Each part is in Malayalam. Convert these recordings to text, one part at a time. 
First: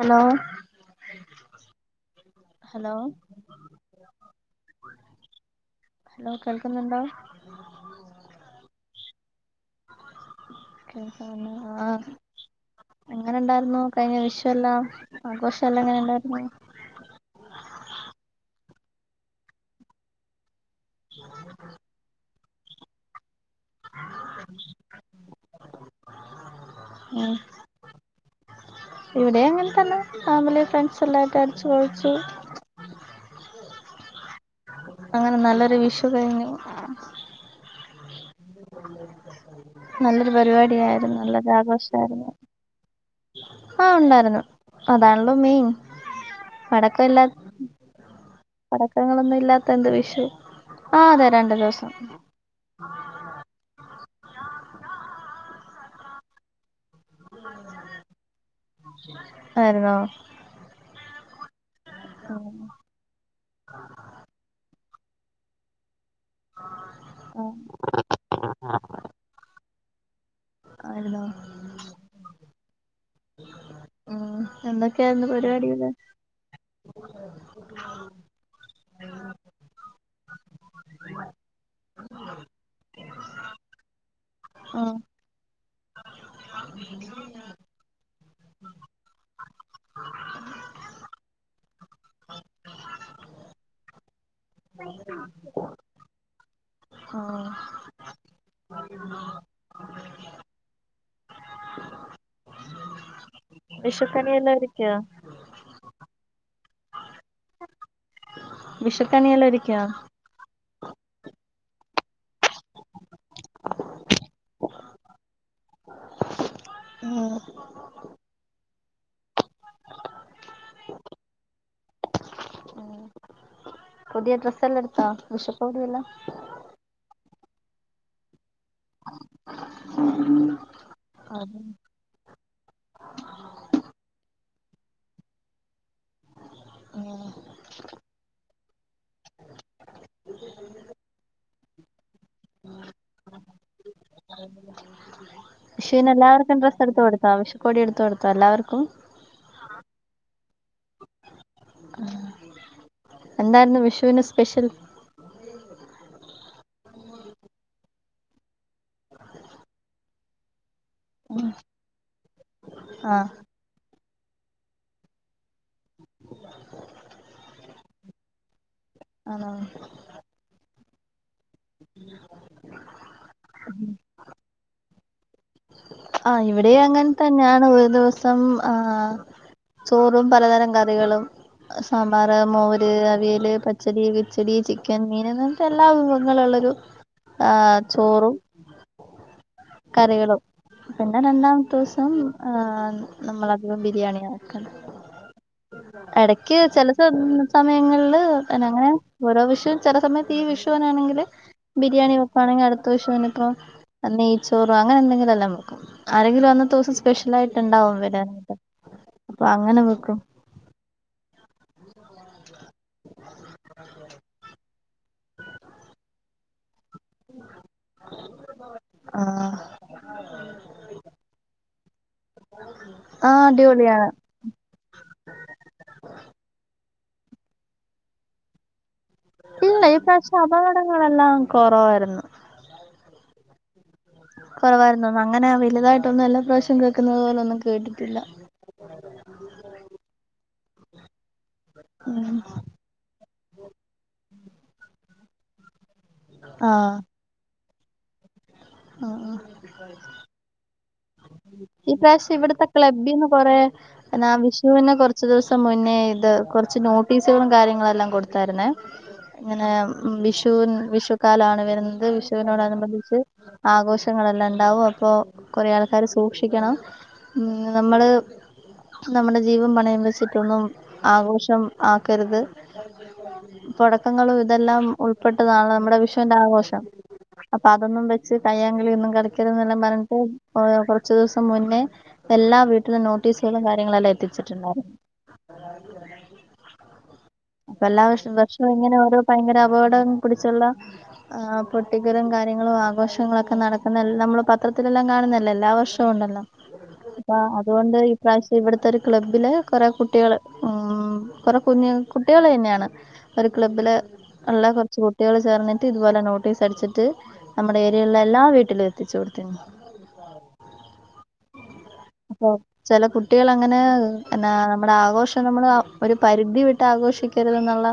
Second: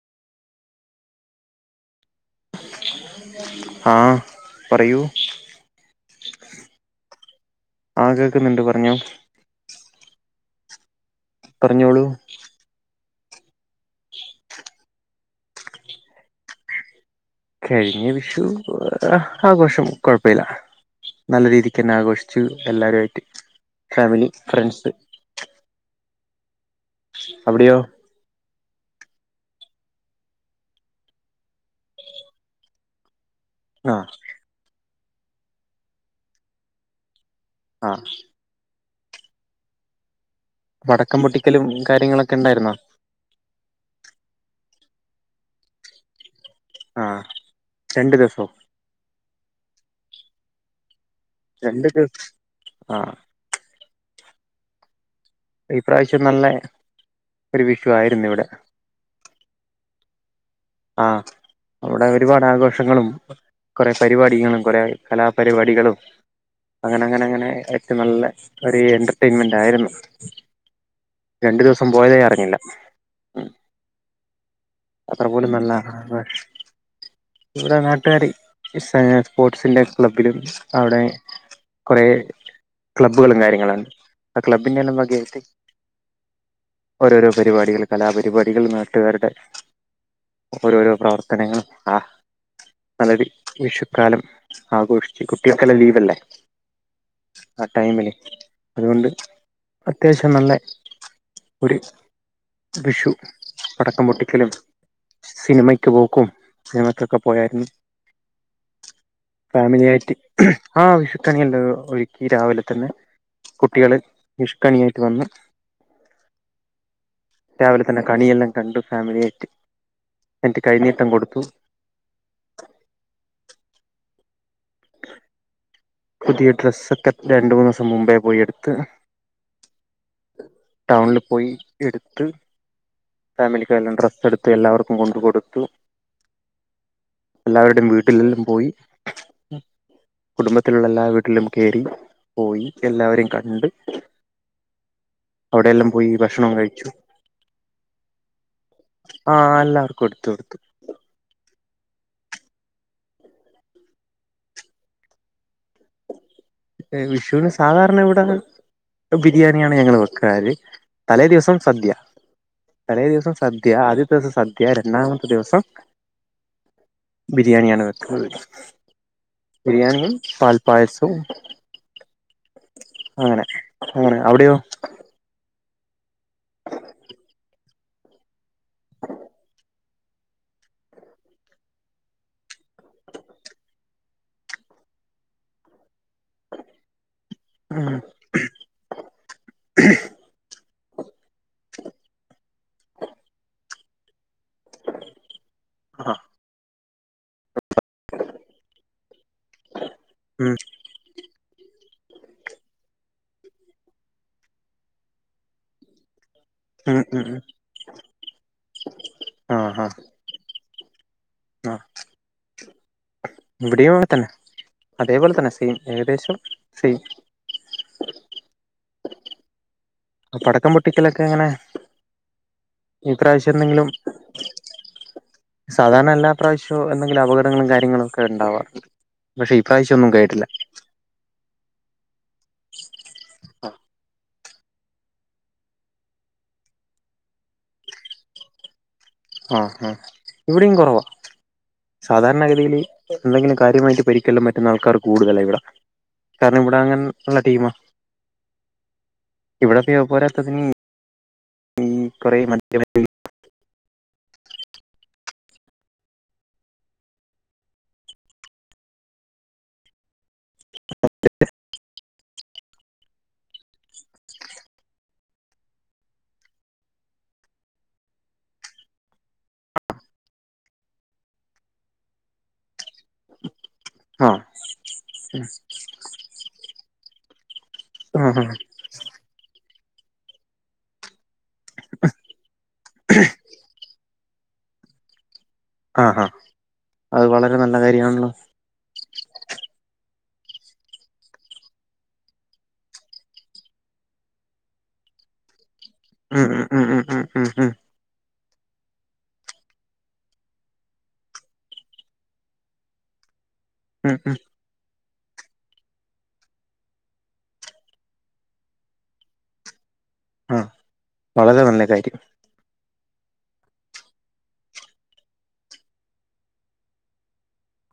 [inaudible] ഹലോ ഹലോ ആ പറയൂ ഹലോ കേൾക്കുന്നുണ്ടോ? ആ കേൾക്കുന്നുണ്ട് പറഞ്ഞോ [unintelligible] പറഞ്ഞോളൂ ആഹ് എങ്ങനെ ഇണ്ടാർന്നു കഴിഞ്ഞ വിഷുവെല്ലാം ആഘോഷം എല്ലാം എങ്ങനെ ഇണ്ടായിരുന്നു? കഴിഞ്ഞ വിഷു ആഹ് ആഘോഷം കൊഴപ്പമില്ല നല്ല രീതിക്ക്ന്നെ ആഘോഷി എല്ലാരായിട്ട് ഫാമിലി ഫ്രണ്ട്സ് ഉം അവിടെയോ ഇവിടെ അങ്ങനെ തന്നെ ഫാമിലി ഫ്രണ്ട്സ് എല്ലായിട്ട് അടച്ചു പൊളിച്ചു ആ അങ്ങനെ നല്ലൊരു വിഷു കയിഞ്ഞു ആഹ് ന്നല്ല നല്ലൊരു പരിപാടിയായിരുന്നു പടക്കം നല്ലൊരു പൊട്ടിക്കലും ആഘോഷായിരുന്നു കാര്യങ്ങളൊക്കെ ഉണ്ടായിരുന്നോ ആഹ് ഉണ്ടായിരുന്നു അതാണെല്ലോ മെയിൻ ആഹ് മടക്കെയില്ലാ രണ്ടു ദിവസോ പടക്കങ്ങളൊന്നുയില്ലാത്ത എന്ത്, വിഷു ആ അതെ രണ്ട് ദിവസം ആഹ് ഈ പ്രാവിശ്യം നല്ലെ ഒരു വിഷു ആയിരുന്നു ഇവിടെ ആന്നൊ ആ അവിടെ ഒരുപാട് ആഘോഷങ്ങളും കൊറേ പരിപാടികളും കൊറേ ആയി കലാപരിപാടികളും അങ്ങന അങ്ങനെ അങ്ങനെ ആഹ് ഏറ്റം നല്ലെ ഒരു എന്റർടൈൻമെന്റായിരുന്നു ആയിരുന്നോ രണ്ടു ദിവസം പോയതേ അറിഞ്ഞില്ല ഉം അത്ര എന്തൊക്കെയായിരുന്നു പോലും നല്ല പരിപാടികള് ആഘോഷ് ഇവിടെ നാട്ടാര് സ് സ്പോർട്സിന്റെ ക്ലബ്ബിലും അവിടെ കൊറേ ക്ലബ്ബുകളും കാര്യങ്ങളാണ് ആ ക്ലബ്ബിന്റെല്ലം ആഹ് വകയായിറ്റ് ഓരോരോ പരിപാടികള് കലാപരിപാടികൾ നാട്ടുകാരുടെ ഓരോരോ പ്രവർത്തനങ്ങൾ ആഹ് നല്ലൊരി വിഷുക്കാലം ആഘോഷിച്ചി കുട്ട്യേക്കെല്ലം ലീവ്വെല്ലെ ആഹ് ആറ്റയ്മില് അതുകൊണ്ട് അത്യാവശ്യം നല്ലെ ഒരു വിഷു പടക്കം പൊട്ടിക്കലും വിഷുക്കണിയെല്ലാം ഒരുക്കിയോ സിനിമക്ക് പോക്കും സിനിമക്കൊക്കെ പോയാരുന്നു വിഷുക്കണിയെല്ലാം ഒരുക്കിയോ ഫാമിലിയായിറ്റ്‌ ആ വിശുക്കണിയല്ലോ ഒഴി ഈ രാവിലെതന്നെ കുട്ടികള് വിഷു കണിയായിട്ട് വന്ന് ഉം രാവിലെ തന്നെ കണിയെല്ലം കണ്ടു ഫാമിലിയായിറ്റ്‌ എനിക്ക് കൈനീട്ടം കൊടുത്തു പുതിയ ഡ്രെസ്സെല്ലം എടുത്താ ഓദെയല്ല പുതിയ ഡ്രസ്സൊക്കെ രണ്ട് മൂന്ന് ദിവസം മുമ്പേ പോയി എടുത്ത് ഉ ഉഹ് ട്ടൗണില് പോയി എടുത്ത് ഫാമിലിക്കല്ലംഡ്രസ് എടുത്ത് എല്ലാവർക്കും കൊണ്ട് കൊടുത്തു [inaudible] എല്ലാവരുടെയും വീട്ടിലെല്ലം പോയി കുടുംബത്തിലുള്ള എല്ലാ വീട്ടിലും കേറിപോയി എല്ലാവരെയും കണ്ട് ഇവിടെല്ലംപോയി വിഷുവിന് ഭക്ഷണം എല്ലാവർക്കും ഡ്രസ്സ് കഴിച്ചു എടുത്ത് കൊടുത്തോ വിഷുക്കോടി എടുത്ത് കൊടുത്തോ എല്ലാവർക്കും ആ എല്ലാവർക്കും എടുത്തു [inaudible] എന്താരുന്നു വിഷുവിന് സ്പെഷ്യൽ വിഷുവിന് സാധാരണ ഇവിടെ ബിരിയാണിയാണ് ഞങ്ങള് വെക്കാര് തലേ ദിവസം സദ്യ തലേ ആഹ് ദിവസം സദ്യാ ത് തലേ ദിവസ് സദ്യ രണ്ടാമത്തെ ദിവസം ബിരിയാണിയാണ് വെക്കുന്നത് ആണോ ബിരിയാണിയും പാൽപായസെവും ഊ അങ്ങനെ അങ്ങനെ അവിട്യൊ ആ ഇവിടെ അങ്ങനെതെന്യാണ് ഒരു ദിവസം ആഹ ചോറും പലതരം കറികളും സാമ്പാറ് മോര് അവിയല് പച്ചടി കിച്ചടി ചിക്കൻ മീന് അങ്ങനത്തെ എല്ലാ വിഭവങ്ങളു ഒരു ആ ഉം ചോറും കറികളും [unintelligible] പിന്നെ രണ്ടാമത്തെ ദിവസം ആ നമ്മളധികം ബിരിയാണിയാണ്. ആ എടക്ക് ചെല സമ സമയങ്ങളില് അങ്ങനെ ഓരോ വിഷുവും, ചെല സമയത്ത്, ഈ ഉം വിഷൂനാണെങ്കില് ബിരിയാണി വെക്കുവാണെങ്കിൽ അടുത്ത വിഷുവിനൊക്കെ നെയ്ച്ചോറോ അങ്ങനെ എന്തെങ്കിലും എല്ലാം വെക്കും. ആരെങ്കിലും അന്നത്തെ ദിവസം ഉം ഉം സ്പെഷ്യൽ ഉം ആയിട്ട് ഉണ്ടാവും വെരാനായിട്ട് അപ്പൊ ആ അങ്ങനെ ആ വെക്കും. ആ ഇവിടെയും അങ്ങനെതന്നെ അതേപോലെ തന്നെ സെയിം, ഏകദേശം സെയിം. ആ പടക്കം പൊട്ടിക്കലൊക്കെ എങ്ങനെ? ഈ ആഹ് പ്രാവശ്യം എന്തെങ്കിലും, അടിപൊളിയാണ് സാധാരണ എല്ലാ പ്രാവശ്യം എന്തെങ്കിലും അപകടങ്ങളും കാര്യങ്ങളും ഒക്കെ ഇണ്ടാവാറുണ്ട്. ഇല്ല ഈ പ്രാവശ്യം അപകടങ്ങളെല്ലാം കൊറവാരുന്നു. ആ കുറവായിരുന്നു അങ്ങനെ വലുതായിട്ടൊന്നും എല്ലാ പ്രാവശ്യോം കേക്കുന്നത് പോലൊന്നും കേട്ടിട്ടില്ല. ആ ആ ഇവിടെയും കുറവാ. സാധാരണ ഗതിയില് എന്തെങ്കിലും കാര്യമായിട്ട് പരി ക്കെല്ലാം പറ്റുന്ന ആൾക്കാർ കൂടുതലാ ഇവിടെ, കാരണം ഇവിടെ അങ്ങനെ ആഹ് ഉള്ള ടീമാ. ഇവിടെ പിന്നെ പോരാത്തതിന് ഈ പ്രാവശ്യം കൊറേ ഇവിടത്തെ മദ്യ ക്ലബ്ബീന്ന് കൊറേ എന്നാ വിഷുവിന് കൊറച്ച് ദിവസ് മുന്നേ ഇത് കൊറച്ച് നോട്ടീസുകളും കാര്യങ്ങളുവെല്ലാം കൊടുത്താരുന്നേ ഇങ്ങനെ വിഷ് ഷു വിഷുക്കാലാണ് വരുന്നത് വിഷുവിനോടനുബന്ധിച്ച് ആഘോഷങ്ങളെല്ലാം ണ്ടാവും അപ്പോ കൊറെ ആൾക്കാര് സൂക്ഷിക്കണം ഉം നമ്മള് നമ്മുടെ ജീവൻ പണയം വെച്ചിട്ടൊന്നും ആഘോഷം ആക്കരുത്. ആ പടക്കങ്ങളും ഇതെല്ലാം ഉൾപ്പെട്ടതാണ് നമ്മുടെ വിഷുവിന്റെ ആഘോഷം. അപ്പൊ അതൊന്നും വ ച്ചു കയ്യാങ്കളിയൊന്നും കളിക്കരുതെന്നെല്ലാം പറഞ്ഞിട്ട് കുറച്ചു ദിവസം മുന്നേ എല്ലാ വീട്ടിലും നോ ട്ടീസുകളും കാര്യങ്ങളും എല്ലാം എത്തിച്ചിട്ടുണ്ടായിരുന്നു. ആഹാ അതു അപ്പ എല്ലാ വർഷ വർഷവും ഇങ്ങനെ ഓരോ ഭയങ്കര അപകടം പിടിച്ചുള്ള ആ പൊട്ടിക്കലും കാര്യങ്ങളും ആഘോഷങ്ങളൊക്കെ നടക്കുന്നതെല്ലാം നമ്മള് പത്രത്തിലെല്ലാം കാണുന്നയല്ലേ എല്ലാ വർഷവും ഉണ്ടല്ലോ? ഉം ഉം ഉം ഉം ഉം അപ്പ ഉം ഉം അതുകൊണ്ട് ഇപ്രാവശ്യം ഇവിടത്തെ ഒരു ക്ലബ്ബില് കൊറെ കുട്ടികള് ഉം കൊറെ കുഞ്ഞു കുട്ടികള് തന്നെയാണ് ഒരു ക്ലബ്ബില് ഉം ഉം ഒള്ള കൊറച്ചു കുട്ടികള് ചേർന്നിട്ട് ഇതുപോലെ നോട്ടീസ് അടിച്ചിട്ട് നമ്മുടെ വിടേള്ള എല്ലാ വീട്ടിലും എത്തിച്ചു കൊടുത്തിരുന്നു. ആ വളരെ നല്ല കാര്യം. ചെല കുട്ടികളങ്ങനെ എന്നാ നമ്മുടെ ആഘോഷം നമ്മള് ഒരു പരിധി വിട്ട് ആഘോഷിക്കരു തെന്നൊള്ള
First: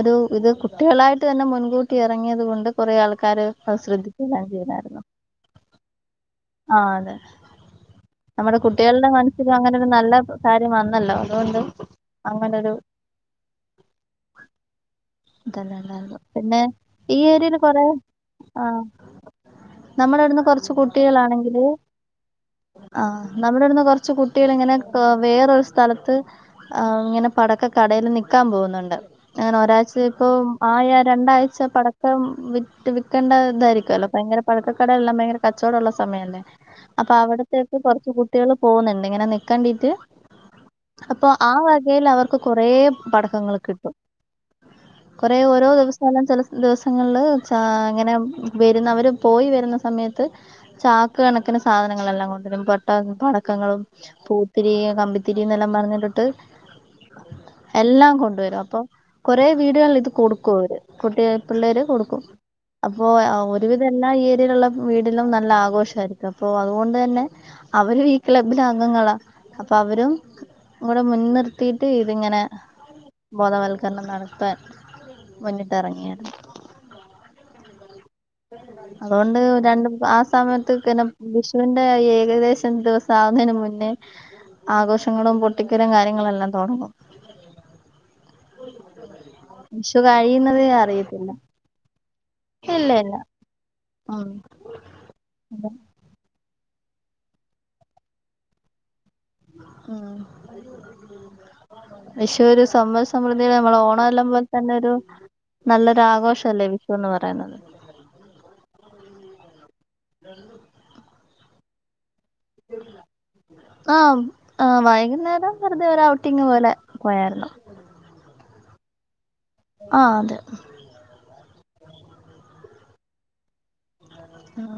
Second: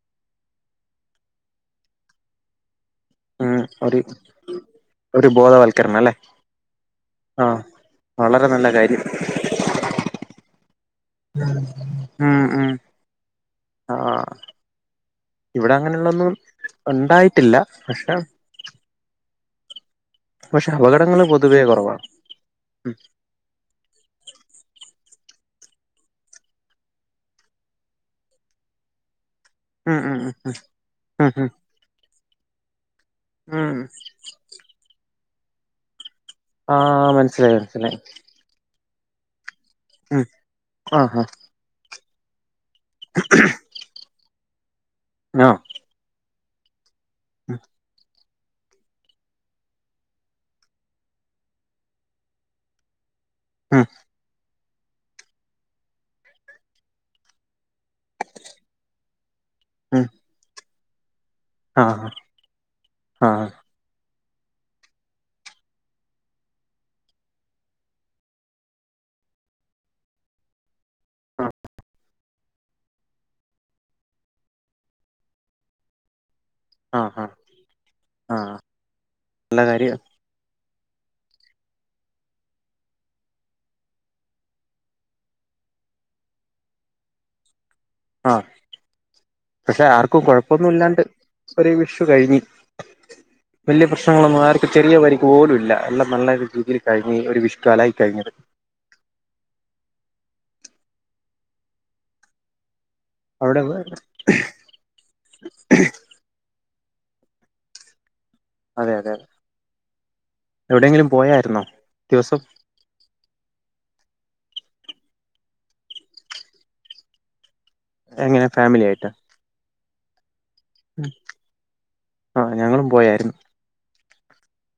ഒരു ഇത് കുട്ടികളായിട്ട് തന്നെ മുൻകൂട്ടി ഇറങ്ങിയത് കൊണ്ട് കുറേ ആൾക്കാര് ഉം അത് ഒരു ശ്രദ്ധിക്ക [unintelligible] ഒരു ബോധവൽക്കരണം അല്ലേ? ആ വളരെ നമ്മടെ നല്ല കാര്യം കുട്ടികളുടെ മനസ്സിലും അങ്ങനെ ഒരു നല്ല കാര്യം വന്നല്ലോ. അതുകൊണ്ട് ഉം അങ്ങനൊരു ഉം ആ ഇവിടെ ഇതെല്ലണ്ടാർന്നു. അങ്ങനെയുള്ളൊന്നും പിന്നെ ഈ ഉണ്ടായിട്ടില്ല ഏരിയേല് കൊറെ, പക്ഷെ ആ. നമ്മുടെ ഇവിടുന്ന് പക്ഷെ കൊറച്ച് അപകടങ്ങൾ പൊതുവേ കുട്ടികളാണെങ്കില് കുറവാണ് ആ നമ്മുടെ ഇവ്ടുന്ന് കൊറച്ച് കുട്ടികളിങ്ങനെ വേറൊരു സ്ഥലത്ത് ആ ഇങ്ങനെ പടക്കക്കടേല് നിക്കാൻ പോകുന്നൊണ്ട് അങ്ങനെ ഉം ഉം ഇപ്പോ ഉം ഉം ആയാ ഉം ഉം രണ്ടാഴ്ച പടക്കം വിറ്റ് വിക്കേണ്ട ഉം ഉം ഇതായിരിക്കുമല്ലോ ഭയങ്കര പടക്ക കടേലെല്ലാം ഭയങ്കര കച്ചവടൊള്ള സമയല്ലേ ആ അപ്പൊ മനസ്സിലായി അവിടത്തേക്ക് മനസ്സിലായി കൊറച്ച് കുട്ടികള് പോകുന്നുണ്ട് ഇങ്ങനെ നി കണ്ടിറ്റ് ഉം അപ്പൊ ആ വകേലവർക്ക് കൊറേ പടക്കങ്ങൾ കിട്ടും. കൊറെ ആ ഓരോ ദിവസായാലും ചില ദിവസങ്ങളില് ഉം ചാ അങ്ങനെ വരുന്നവര് പോയിവരുന്ന സമയത്ത് ചാക്ക്കണക്കിന് സാധനങ്ങളെല്ലാം കൊണ്ടുവരും പൊട്ട പടക്കങ്ങളും ഉം പൂ ത്തിരി കമ്പിത്തിരി എന്നെല്ലാം പറഞ്ഞിട്ടിട്ട് എല്ലാം കൊണ്ടുവരും അപ്പൊ കൊറേ ഉം വീടുകളിലിത് കൊടുക്കുംഅവര് കുട്ടിക പിള്ളേര് ആ കൊടുക്കും. അപ്പൊ ആ ഒരുവിധം എല്ലാ ഈ ഉള്ള വീടിലും നല്ല ആഘോഷമായിരിക്കും. അപ്പൊ അതുകൊണ്ട് തന്നെ അവരും ഈ ക്ലബിലെ അംഗങ്ങളാ. അപ്പൊ അവരും കൂടെ മുൻ നിർത്തിയിട്ട് ഇതിങ്ങനെ ബോധവൽ കരണം നടത്താൻ മുന്നിട്ടെറങ്ങിയാരുന്നു. ആ ആ ആ ആ അതുകൊണ്ട് നല്ല രണ്ടും കാര്യം ആ സമയ [unintelligible] വിഷുവിന്റെ ഏകദേശം ദിവസം ആവുന്നതിന് മുന്നേ ആഘോഷങ്ങളും പൊട്ടിക്കലും കാര്യങ്ങളെല്ലാം തൊടങ്ങും. ആ പക്ഷെ ആർക്കും കഴിയുന്നതേ കുഴപ്പൊന്നുല്ലാണ്ട് അറിയത്തില്ല ഒരു വിഷു. കഴിഞ്ഞ് ഇല്ല ഇല്ല വലിയ ഉം പ്രശ്നങ്ങളൊന്നും ആർക്കും ചെറിയ പരിക്ക് പോലും ഇല്ല എല്ലാം നല്ല രീതിയിൽ. കഴിഞ്ഞ് ഒരു വിഷുകാലായി കഴിഞ്ഞത്. ഉം വിഷു ഒരു സം സമൃദ്ധിയുടെ അവിടെ നമ്മള് ഓണല്ലാം പോലെ തന്നെ ഒരു നല്ലൊരു ആഘോഷല്ലേ വിഷു. ന്ന് പറയുന്നത്. അതെ അതെ എവിടെയെങ്കിലും പോയായിരുന്നോ ദിവസം. ഇല്ല ആ വൈകുന്നേരം വെറുതെ ഒരു ഔട്ടിംങ്ങ് പോലെ പോയായിരുന്നു. എങ്ങനെ ഫാമിലി ആയിട്ടാ. ആ അതെ. ഉം ആ ഞങ്ങളും പോയായിരുന്നു. ഉം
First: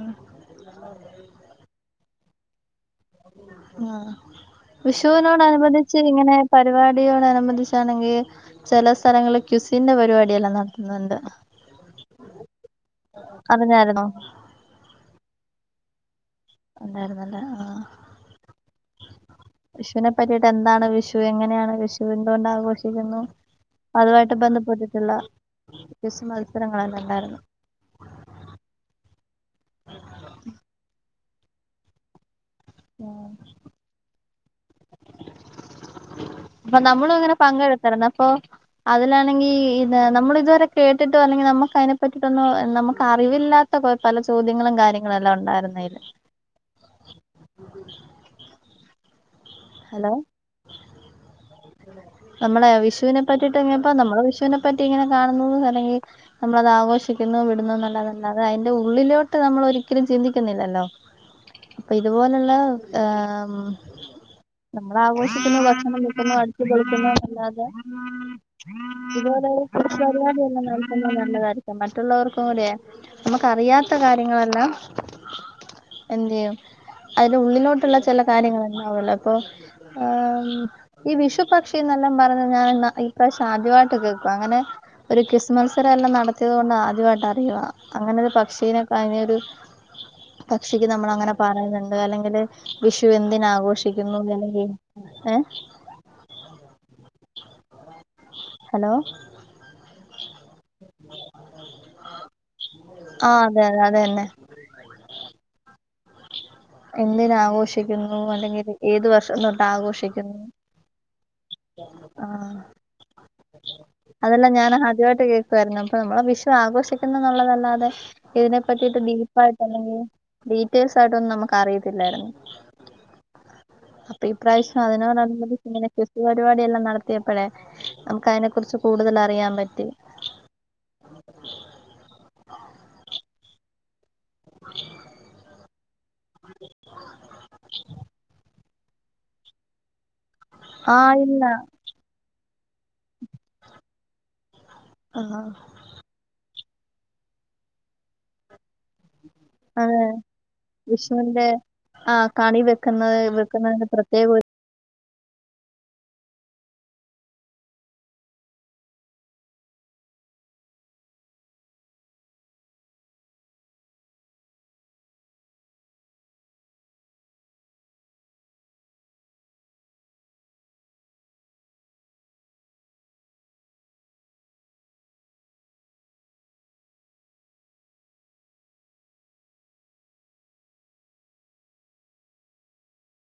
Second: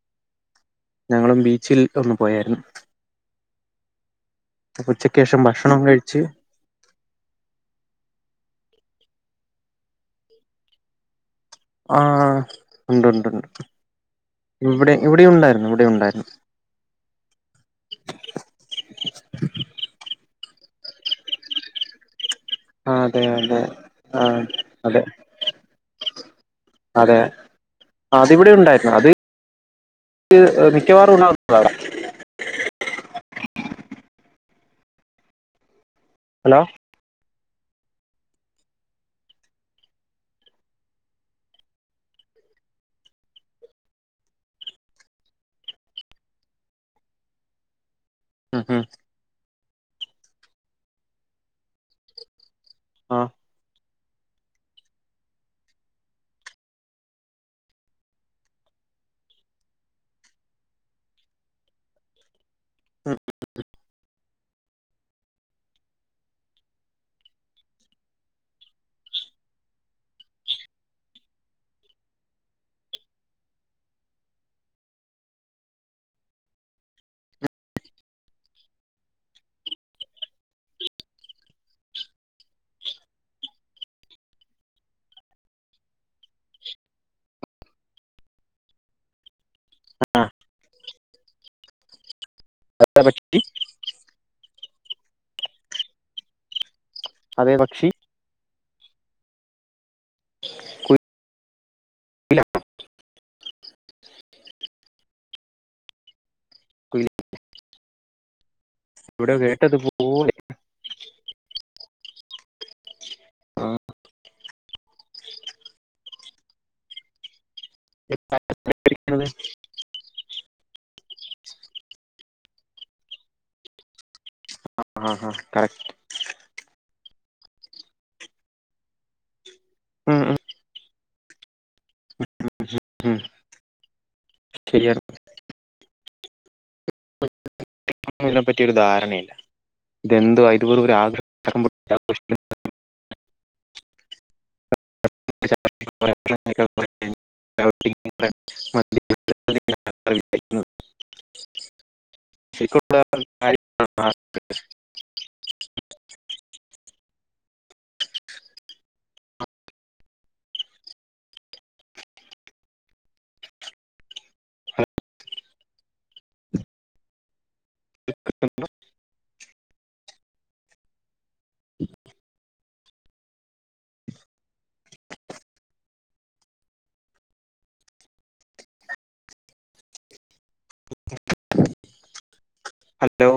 ഞങ്ങളും ബീച്ചിൽ ഒന്ന് പോയായിരുന്നു. ആഹ്. ഉച്ചയ്ക്ക് ശേഷം ഭക്ഷണം വിഷുവിനോടനുബന്ധിച്ച് കഴിച്ച് ഇങ്ങനെ പരിപാടിയോട് അനുബന്ധിച്ചാണെങ്കി ചെല സ്ഥലങ്ങളിൽ ക്വിസിന്റെ പരിപാടിയെല്ലാം നടത്തുന്നുണ്ട്. ആ ഉണ്ട് ണ്ട് ണ്ട് അറിഞ്ഞായിരുന്നോ ഇവിടെ ഇവിടെ ഉണ്ടായിരുന്നു ഇവിടെ ഉണ്ടായിരുന്നു. ഉണ്ടായിരുന്നല്ലേ ആഹ്. വിഷുവിനെ പറ്റിയിട്ട് എന്താണ് വിഷു എങ്ങനെയാണ് വിഷുവി എന്തുകൊണ്ട് ആ ആഘോഷിക്കുന്നു അതെ അതെ ആ അതുമായിട്ട് ബന്ധപ്പെട്ടിട്ട് അതെ ഉള്ള. വ്യത്യസ്ത അതെ മത്സരങ്ങളാെന്നുണ്ടായിരുന്നു. അതിവിടെ ഉണ്ടായിരുന്നു അത് മിക്കവാറും ഇവിടെ ഉണ്ടാവുന്ന. ഓ ഹലോ അപ്പൊ നമ്മള് ഇങ്ങനെ പങ്കെടുത്തിരുന്നു അപ്പൊ. അതിലാണെങ്കിൽ ഇത് നമ്മൾ ഇതുവരെ കേട്ടിട്ടോ അല്ലെങ്കിൽ നമുക്ക് അതിനെ പറ്റിട്ടൊന്നും നമുക്ക് അറിവില്ലാത്ത. കോയ്പ്പല ചോദ്യങ്ങളും കാര്യങ്ങളുയെല്ലാം ഉണ്ടായിരുന്നയില്. ഉം ഉം ഹലോ നമ്മളെ ആ വിഷുവിനെ പറ്റിട്ട് എങ്ങന ഇപ്പൊ നമ്മളെ വിഷുവിനെപ്പറ്റി ഇങ്ങനെ കാണുന്നു അല്ലെങ്കിൽ നമ്മളത് ആഘോഷിക്കുന്നു വിടുന്നു എന്നല്ലാതല്ലാതെ അയിന്റെ ഉ ഉള്ളിലോട്ട് നമ്മൾ ഒരിക്കലും ചിന്തിക്കുന്നില്ലല്ലോ അപ്പൊ ഇതുപോലുള്ള. ആ ഉം നമ്മള് ആഘോഷിക്കുന്നു ഭക്ഷണം കഴിക്കുന്നു അടിച്ചുപൊളിക്കുന്നു അല്ലാതെ ഇത് പരിപാടി എല്ലാം നടത്തുന്ന നല്ലതായിരിക്കാം മറ്റുള്ളവർക്കൂടെ നമുക്കറിയാത്ത കാര്യങ്ങള്. ഹലോ എന്തേയും അതിന്റെ ഉള്ളിലോട്ടുള്ള ചെല കാര്യങ്ങളുണ്ടാവുല്ലോ. അപ്പോ ഉം ഈ വിഷുപക്ഷിന്നെല്ലാം പറഞ്ഞ് ഞാൻ ഇപ്രാവിശ്യം ആദ്യായിട്ട് കേക്കുവാ അങ്ങനെ ഒരു ക്വിസ്മത്സരം എല്ലാം നടത്തിയത് കൊണ്ട് ആദ്യമായിട്ട് അറിയുക അങ്ങനെ ഒരു പക്ഷീനെ കഴിഞ്ഞ്. ഒരു പക്ഷിക്ക് നമ്മൾങ്ങനെ പറയുന്നുണ്ട് അല്ലെങ്കിൽ വിഷു പക്ഷി എന്തിനാഘോഷി ഏ ഏഹ് അതേ പക്ഷി ഹലോ കുയി- ആ അതെ അതെന്നെ കുയില് എന്തിനാഘോഷിക്കുന്നു അല്ലെങ്കിൽ ഏത് ഇവിടെ വർഷം കേട്ടതുപോലെ തൊട്ടാഘോഷിക്കുന്നു ആ അതെല്ലാം ഞാൻ ആദ്യവായിട്ട് കേൾക്കുവായിരുന്നു അപ്പൊ നമ്മളെ വിഷു ആഘോഷിക്കുന്നന്നുള്ളതല്ലാ ഇതിനെ പറ്റിട്ട് ക്കുന്നത് ഡീപ്പായിട്ടല്ലെങ്കിൽ ഡീറ്റെൽസ് ആയിട്ടൊന്നും നമുക്ക് അറിയത്തില്ലായിരുന്നു ഇപ്രാവശ്യം ആ ആ അതിനോടാനുബന്ധിച്ച തന്നെ കറക്റ്റ് നടത്തിയപ്പോഴെ നമുക്ക് അതിനെ കുറിച്ച് കൂടുതലറിയാൻ പറ്റി ഉം ഉം ശ്.... ശ്... ഉം ശരിയാണ് ഇതിനെ പറ്റിയ ഒരു ധാരണയില്ല ഇതെന്തോന്തുവാ ഇത് വെറും ഒരു ആഹ് ആഘോഷം ഇല്ല പടക്കം പൊട്ടിച്ചകോഷി ആഹ് ഈ പ്രാവിശ്യം അതേ വിഷ്ണുവിന്റെ ആ കണി വെക്കുന്നത് വെക്കുന്നതിന് പ്രത്യേകോരു [inaudible] ഹലോ